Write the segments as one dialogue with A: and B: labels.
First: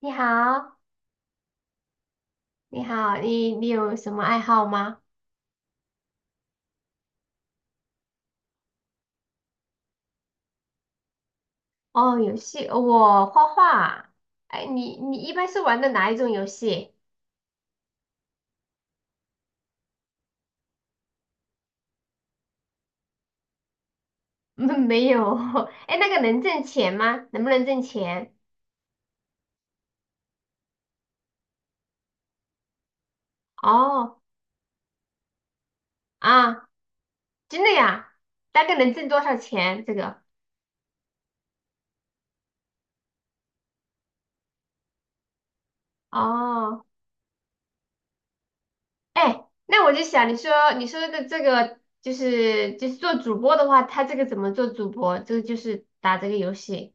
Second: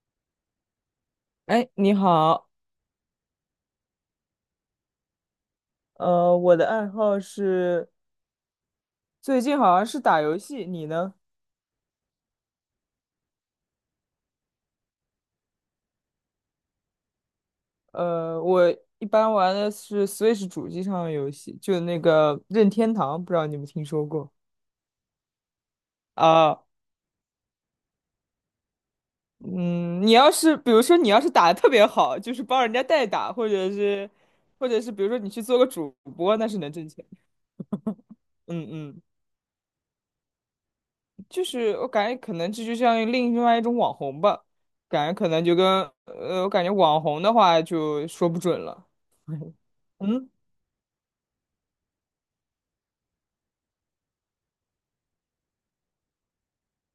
A: 你好，
B: 哎，你好，
A: 你好，你有什么爱好吗？
B: 我的爱好是最近好像是打游戏，你呢？
A: 哦，游戏，我画画。哎，你一般是玩的哪一种游戏？
B: 我一般玩的是 Switch 主机上的游戏，就那个任天堂，不知道你们听说过。
A: 没有。哎，那个能挣
B: 啊？
A: 钱吗？能不能挣钱？
B: 嗯，你要是比如说你要是打的特别好，就是帮人家代打，
A: 哦，
B: 或者是比如说你去做个主播，那是
A: 啊，
B: 能挣钱。
A: 真的呀？大
B: 嗯
A: 概能
B: 嗯，
A: 挣多少钱？这个？
B: 就是我感觉可能这就像另外一种网红吧，感觉可能就跟我感觉
A: 哦，
B: 网红的话就说不准了。
A: 哎，那我就想，
B: 嗯。
A: 你说你说的这个就是做主播的话，他这个怎么做主播？这个就是打这个游戏。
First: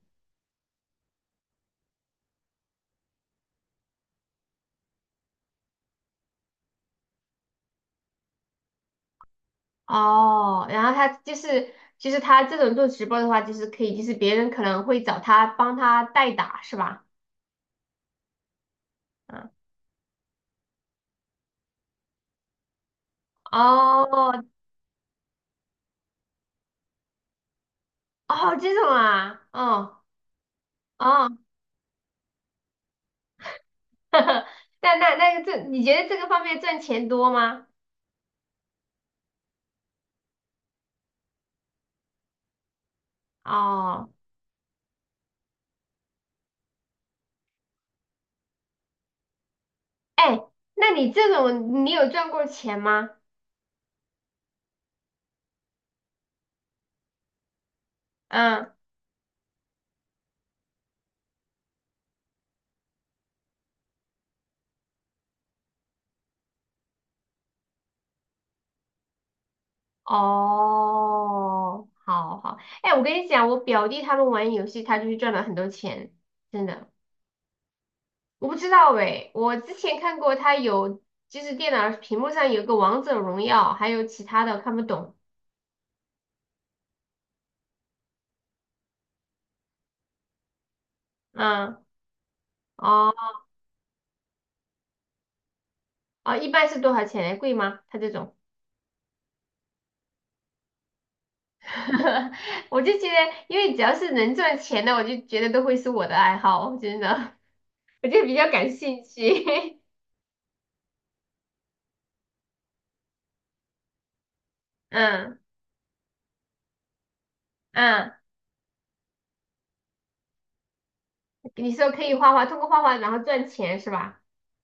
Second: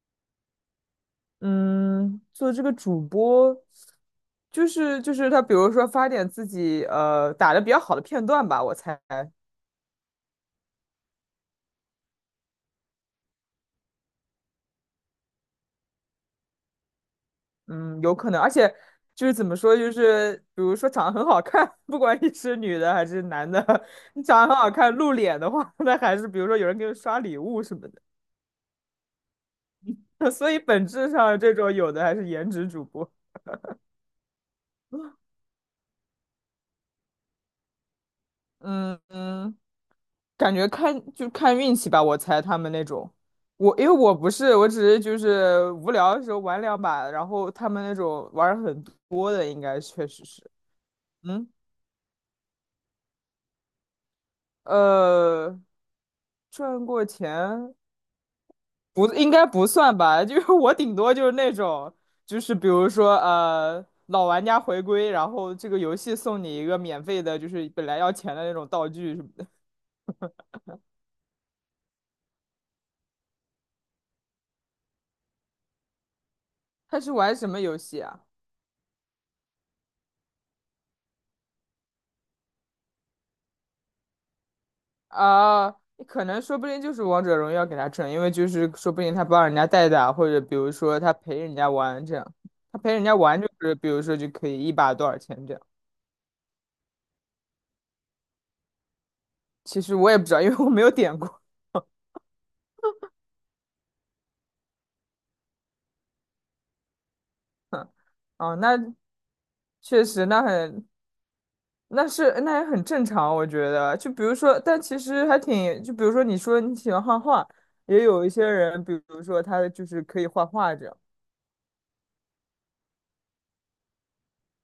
B: 嗯，做这个主播，就是他，比如说发点自己打的比较好的片段吧，我猜，
A: 哦，然后他就是他这种做直播的话，就是可以，就是别人可能会找他帮他代打，是吧？
B: 嗯，有可能，而且就是怎
A: 嗯，
B: 么说，就是比如说长得很好看，不管你是女的还是男的，你
A: 哦
B: 长得很好看，露脸的话，那还是比如说有人给你刷礼物什么
A: 哦，这种啊，哦
B: 的，所以本质
A: 哦，
B: 上这种有的还是颜值主播，
A: 那个这，你觉得这个方面赚钱多吗？
B: 嗯嗯。感觉看就看运气吧，我猜他们那种，我因为
A: 哦，
B: 我不是，我只是就是无聊的时候玩两把，然后他们那种玩儿很多的，应该确实
A: 哎，
B: 是，
A: 那你这
B: 嗯，
A: 种你有赚过钱吗？
B: 呃，赚过钱
A: 嗯，
B: 不应该不算吧，就是 我顶多就是那种，就是比如说老玩家回归，然后这个游戏送你一个免费的，就是本来要钱的那种道具什么的。
A: 哦，好好，哎，我跟你讲，我表弟他们玩游戏，他就是赚了很多钱，真 的。
B: 他是玩什么游戏啊？
A: 我不知道诶，我之前看过他有，就是电脑屏幕上有个王者荣耀，还有其他的看不懂。
B: 啊，可能说不定就是王者荣耀给他挣，因为就是说不定他帮人家代打，或者比如说他陪人家
A: 嗯，
B: 玩这样，他陪人
A: 哦
B: 家玩就是比如说就可以一把多少钱这样。
A: 哦，一般是多少钱？贵吗？他这种，
B: 其实我也不知道，因为我没有点过。
A: 我就觉得，因为只要是能赚钱的，我就觉得都会是我的爱好，真的，我就比较
B: 啊，
A: 感
B: 那
A: 兴趣。
B: 确实，那是那也很正常，我觉得。就比如说，但 其实还
A: 嗯
B: 挺，就比如说你说你喜欢画画，也
A: 嗯，
B: 有一些人，比如说他就是可以画画这样。
A: 你说可以画画，通过画画然后赚钱是吧？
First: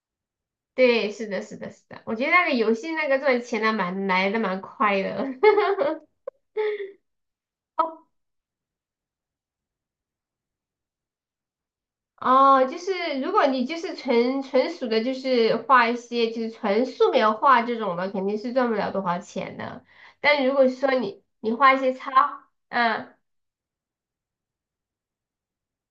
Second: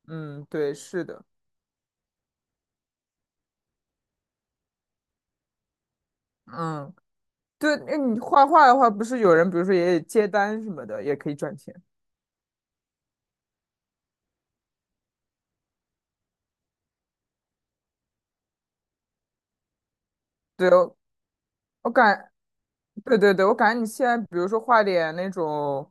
B: 嗯，对，是
A: 对，
B: 的，
A: 是的，是的，是的，我觉得那个游戏那个赚钱的蛮来的蛮快的。
B: 嗯。对，那你画画的话，不是有人，比如说也接单什么的，也可以赚钱。
A: 哦，就是如果你就是纯属的，就是画一些就是纯素描画这种的，肯定是赚不了多少钱的。但如果
B: 对哦，
A: 说
B: 我
A: 你画一
B: 我
A: 些
B: 感，
A: 插，嗯
B: 对对对，我感觉你现在，比如说画点那种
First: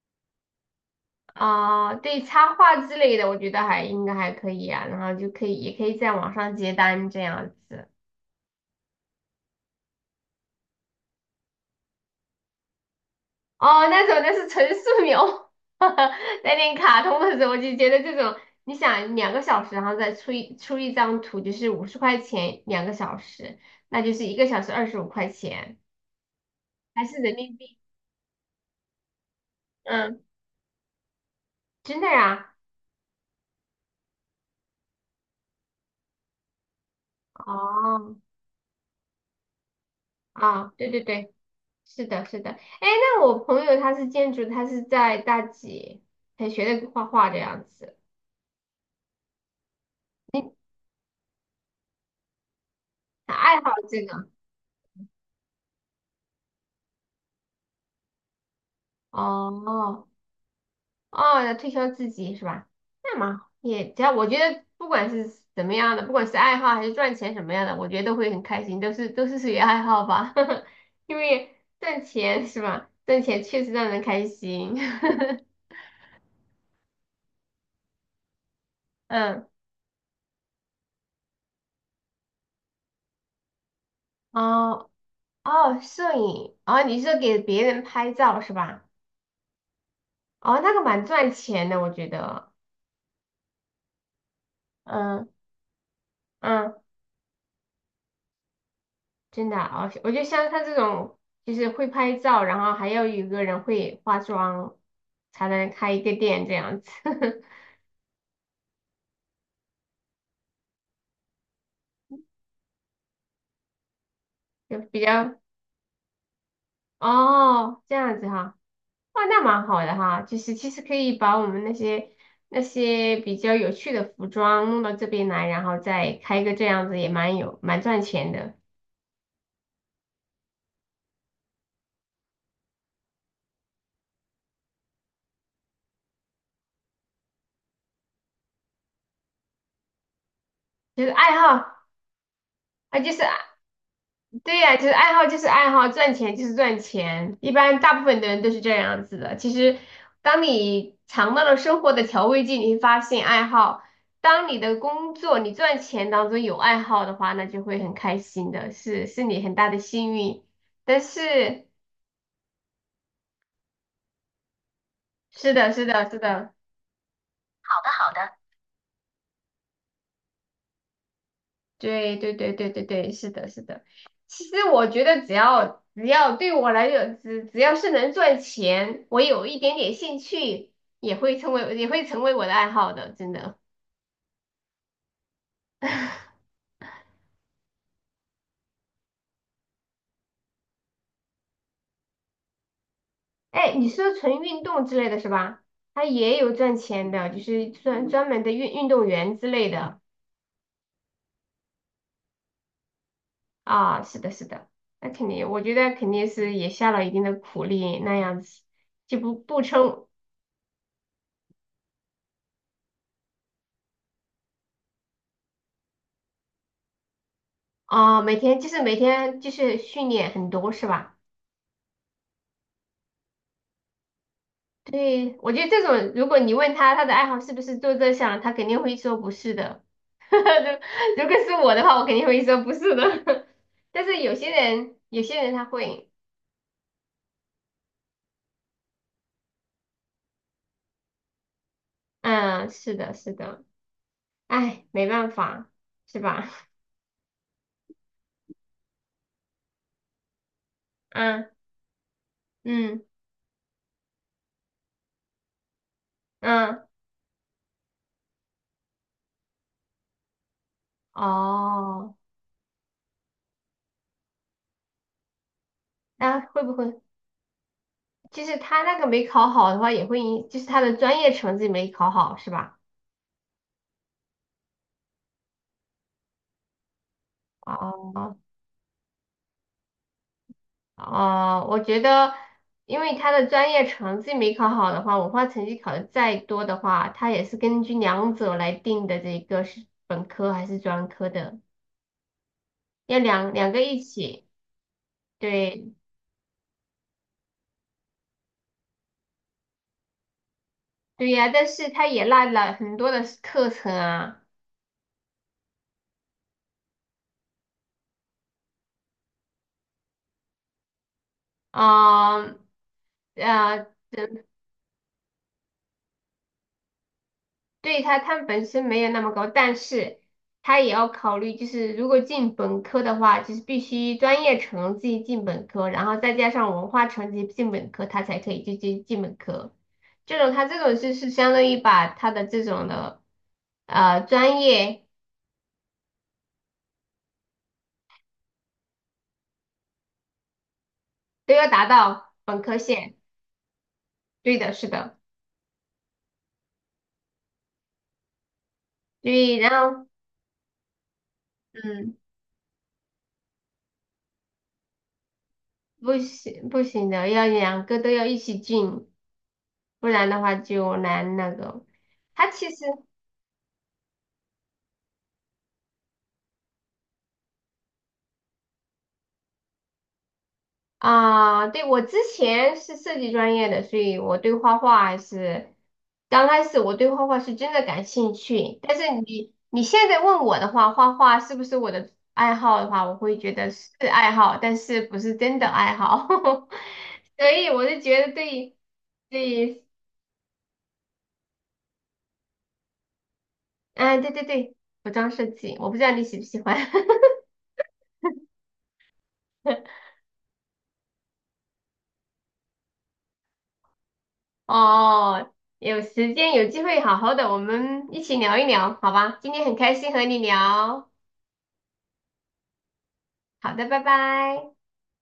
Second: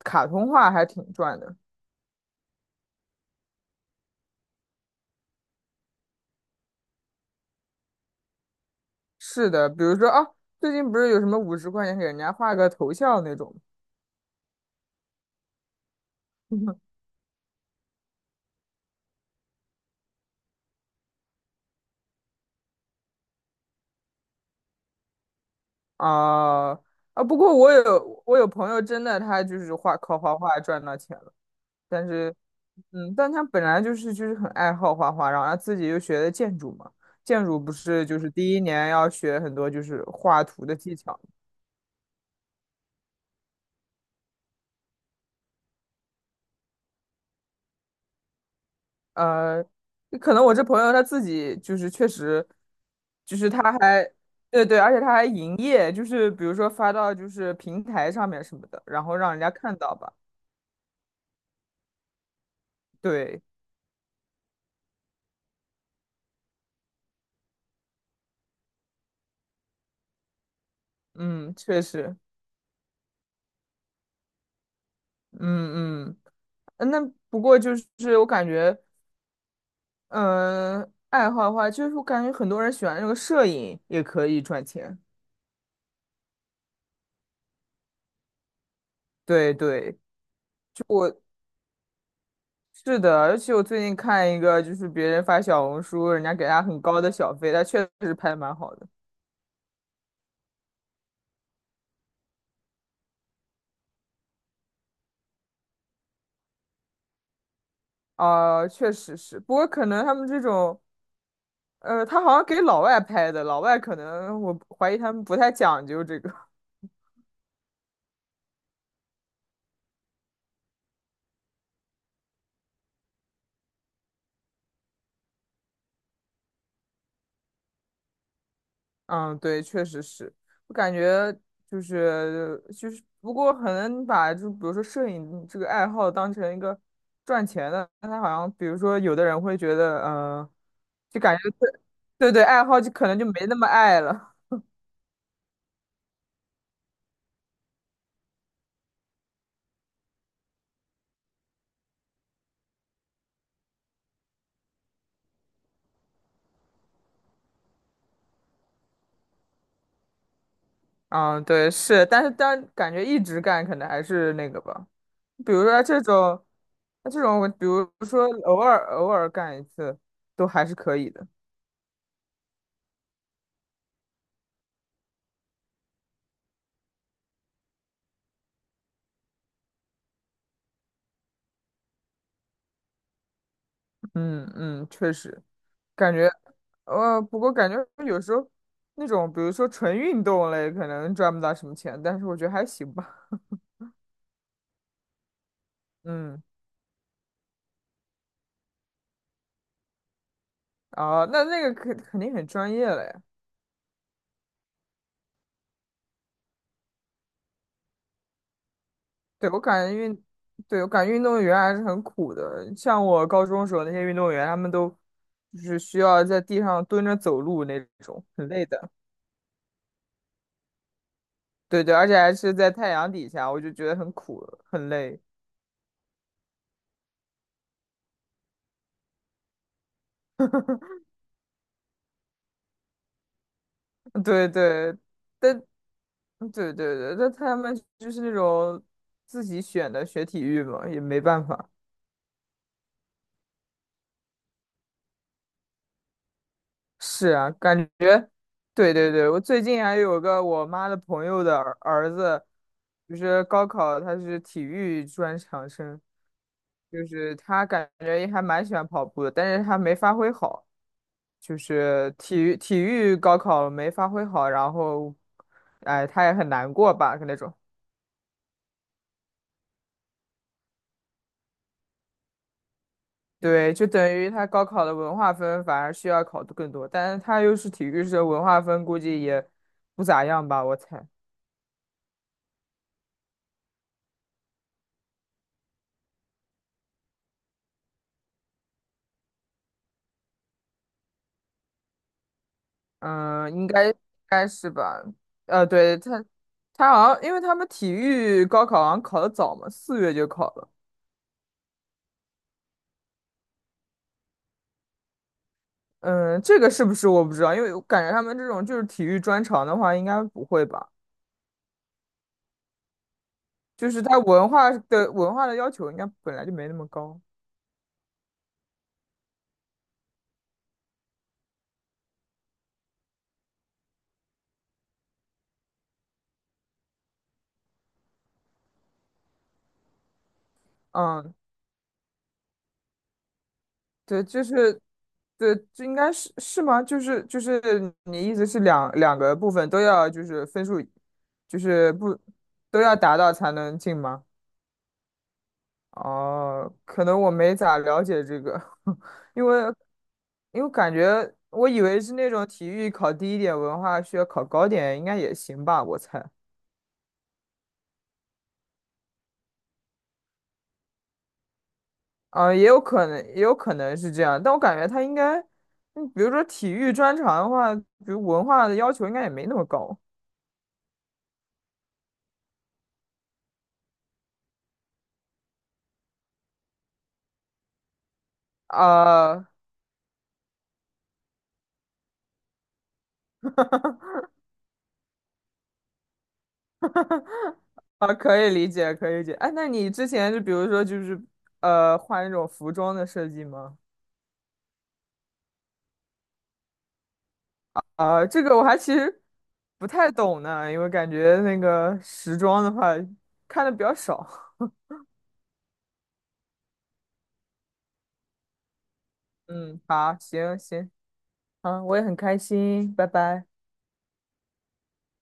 B: 卡通画，还挺赚的。
A: 啊、对插画之类的，我觉得还应该还可以啊。然后就可以也可以在网上接单这样子。
B: 是的，比如说啊，最近不是有什么50块钱给人家画个头像那种
A: 哦，那种那是纯素描，带点
B: 吗？
A: 卡通的时候，我就觉得这种，你想两个小时，然后再出一张图，就是50块钱两个小时，那就是1个小时25块钱，
B: 啊
A: 还是
B: 啊！
A: 人
B: 不
A: 民
B: 过
A: 币？
B: 我有朋友真的，他就是画靠
A: 嗯，
B: 画画赚到钱了，
A: 真
B: 但
A: 的
B: 是
A: 呀？
B: 嗯，但他本来就是很爱好画画，然后他自己又学的建筑嘛，建筑不是
A: 哦，
B: 就是第一年要学很多就是画图
A: 啊，
B: 的
A: 对
B: 技
A: 对
B: 巧，
A: 对，是的，是的。哎，那我朋友他是建筑，他是在大几才学的画画的样子，
B: 呃，可能我这朋友他自己就是确实，
A: 他
B: 就是
A: 爱好
B: 他
A: 这
B: 还
A: 个。
B: 对对，而且他还营业，就是比如说发到就是平台上面什么的，然后让人家看到
A: 哦
B: 吧，
A: 哦，要推销自己是吧？那么
B: 对，
A: 也只要我觉得，不管是怎么样的，不管是爱好还是赚钱什么样的，我觉得都会很开心，都是属于爱好吧，因
B: 嗯，
A: 为
B: 确
A: 赚
B: 实。
A: 钱是吧？赚钱确实让人开心。
B: 嗯嗯，呃那不过就是我感觉，
A: 嗯，
B: 嗯，爱好的话，就是我感觉很多人喜欢那个摄影，也可以赚
A: 哦
B: 钱。
A: 哦，摄影，哦，你是给别人拍照是吧？
B: 对对，
A: 哦，那个蛮赚钱的，我觉得。
B: 是的，而且我最近看一个，就是别人
A: 嗯
B: 发小红书，人家给他很
A: 嗯。
B: 高的小费，他确实拍得蛮好的。
A: 真的啊，我觉得像他这种，就是会拍照，然后还要有一个人会化妆，才能开一个店这样子，
B: 啊、确实是，不过可能他们这种，他好像给老外拍的，老外可能我
A: 就
B: 怀疑
A: 比
B: 他们不
A: 较
B: 太讲究这个。
A: 哦这样子哈，哇，那蛮好的哈，就是其实可以把我们那些比较有趣的服装弄到这边来，然后再开一个这样子也蛮赚钱的，
B: 嗯，对，确实是，我感觉就是，不过可能你把就比如说摄影这个爱好当成一个赚钱的，那他好像比如说有的人会觉得，嗯、
A: 就是
B: 就
A: 爱
B: 感觉
A: 好
B: 对对对，爱好就
A: 啊，
B: 可
A: 就
B: 能
A: 是
B: 就没那么爱了。
A: 对呀，就是爱好就是爱好，赚钱就是赚钱。一般大部分的人都是这样子的。其实，当你尝到了生活的调味剂，你会发现爱好。当你的工作、你赚钱当中有爱好的话，那就会很开心的，是你很大的幸运。但
B: 嗯，
A: 是，
B: 对，是，但是但感觉一直干可能还是那个吧，比
A: 是
B: 如
A: 的，
B: 说
A: 是
B: 这
A: 的，是
B: 种，
A: 的。
B: 那这种比如
A: 好
B: 说
A: 的。
B: 偶尔干一次，都还是可以的。
A: 对对对对对对，是的，是的。其实我觉得只要只要对我来讲，只要是能赚钱，我有一点点兴趣，也会成为我的爱好的，真的。
B: 嗯嗯，确实。感觉，不过感觉有时候那种，比如说纯运动类，可能赚不到什么钱，但是我觉得还行吧。
A: 哎，你说纯运动之类的是吧？他也
B: 嗯，
A: 有赚钱的，就是专门的运动员之类的
B: 啊，那那个肯定很专业了呀。
A: 啊。是的，是的，那肯定，我觉得肯定是也下了一定的苦力，那样子就不
B: 对，我
A: 不
B: 感觉
A: 称
B: 运，对，我感觉运动员还是很苦的。像我高中时候那些运动员，他们都就是需要在地上蹲着走路那
A: 啊，
B: 种，
A: 每
B: 很
A: 天
B: 累
A: 就是
B: 的。
A: 每天就是训练很多是吧？
B: 对对，而且还是在太阳底下，我就觉得很苦，很累。
A: 对，我觉得这种，如果你问他他的爱好是不是做这项，他肯定会说不是的。如如果是我的话，我肯定会说不是的。但是有
B: 对
A: 些人，
B: 对，
A: 有些人
B: 但
A: 他会，
B: 嗯对对对，那他们就是那种自己选的学体育嘛，也没办法。
A: 嗯，是的，是的，哎，没办法，是吧？
B: 是啊，对对对，我最近还有个我妈的 朋友
A: 嗯
B: 的儿子，
A: 嗯
B: 就是高考他是体育专场生，
A: 嗯，
B: 就是他感觉也还蛮喜欢跑步的，但是他没发挥好，就是
A: 哦，
B: 体育高考没发挥好，然后，哎，他也
A: 那
B: 很
A: 会
B: 难
A: 不
B: 过
A: 会
B: 吧，那种。
A: 就是他那个没考好的话，也会影，就是他的专业成绩没考好，是吧？
B: 对，就等于他高考的文化分反而需要考的更多，但是他又是体育生，
A: 哦，
B: 文化分估计也不咋样吧，我猜。
A: 哦，我觉得，因为他的专业成绩没考好的话，文化成绩考的再多的话，他也是根据两者来定的，这个是本科还是专科的，要
B: 嗯，
A: 两两个
B: 应
A: 一起。
B: 该是吧。
A: 对，
B: 对，他好像因为他们体育高考好像考的早嘛，四月就考了。
A: 对呀，但是他也落了很多的课程啊，
B: 嗯，这个是不是我不知道，因为我感觉他们这种就是体育专长的话，应该不会吧？
A: 啊、啊。
B: 就是他文化的要求应该本来就没那么高。
A: 对他，它本身没有那么高，但是他也要考虑，就是如果进本科的话，就是必须专业成绩进本科，然后再加上文化成绩进本科，他才可以就进本科。他这种就是
B: 嗯，
A: 相当于把他的这种的
B: 对，就
A: 专
B: 是，
A: 业
B: 对，就应该是，是吗？就是你意思是两个部分都要就是分数，
A: 都
B: 就
A: 要达
B: 是不
A: 到本科
B: 都要
A: 线。
B: 达到才能进吗？
A: 对的，是的，
B: 哦，可能我没咋了解这个，因
A: 对，然
B: 为
A: 后
B: 因为感觉我以为是
A: 嗯，
B: 那种体育考低一点，文化需要考高点，应该也行吧，我
A: 不
B: 猜。
A: 行不行的，要两个都要一起进，不然的话就难那个。他
B: 啊、也
A: 其
B: 有
A: 实。
B: 可能，也有可能是这样，但我感觉他应该，嗯比如说体育专长的话，比如文化的要求应该也没那么高。
A: 啊，对，我之前是设计专业的，所以我对画画还是刚开始我对画画是真的感兴趣。但是
B: 啊、
A: 你现在问我的话，画画是不是我的爱好的话，我会觉得是爱好，但是不是真的爱好。所以我就
B: 啊，
A: 觉得
B: 可以理
A: 对
B: 解，可以理解。哎，那
A: 对，
B: 你之前就比如说画那种服装的设计吗？
A: 嗯，对对对，服装设计，我不知道你喜不喜欢。
B: 啊，这个我还其实不太懂呢，因为感觉那个时装的话看的比较少。
A: 哦，有时间有机会好好的，我们一起聊一聊，好吧？今天很
B: 嗯，
A: 开心
B: 好，
A: 和你
B: 行，
A: 聊。
B: 好，我也很开心，拜拜。
A: 好的，拜拜。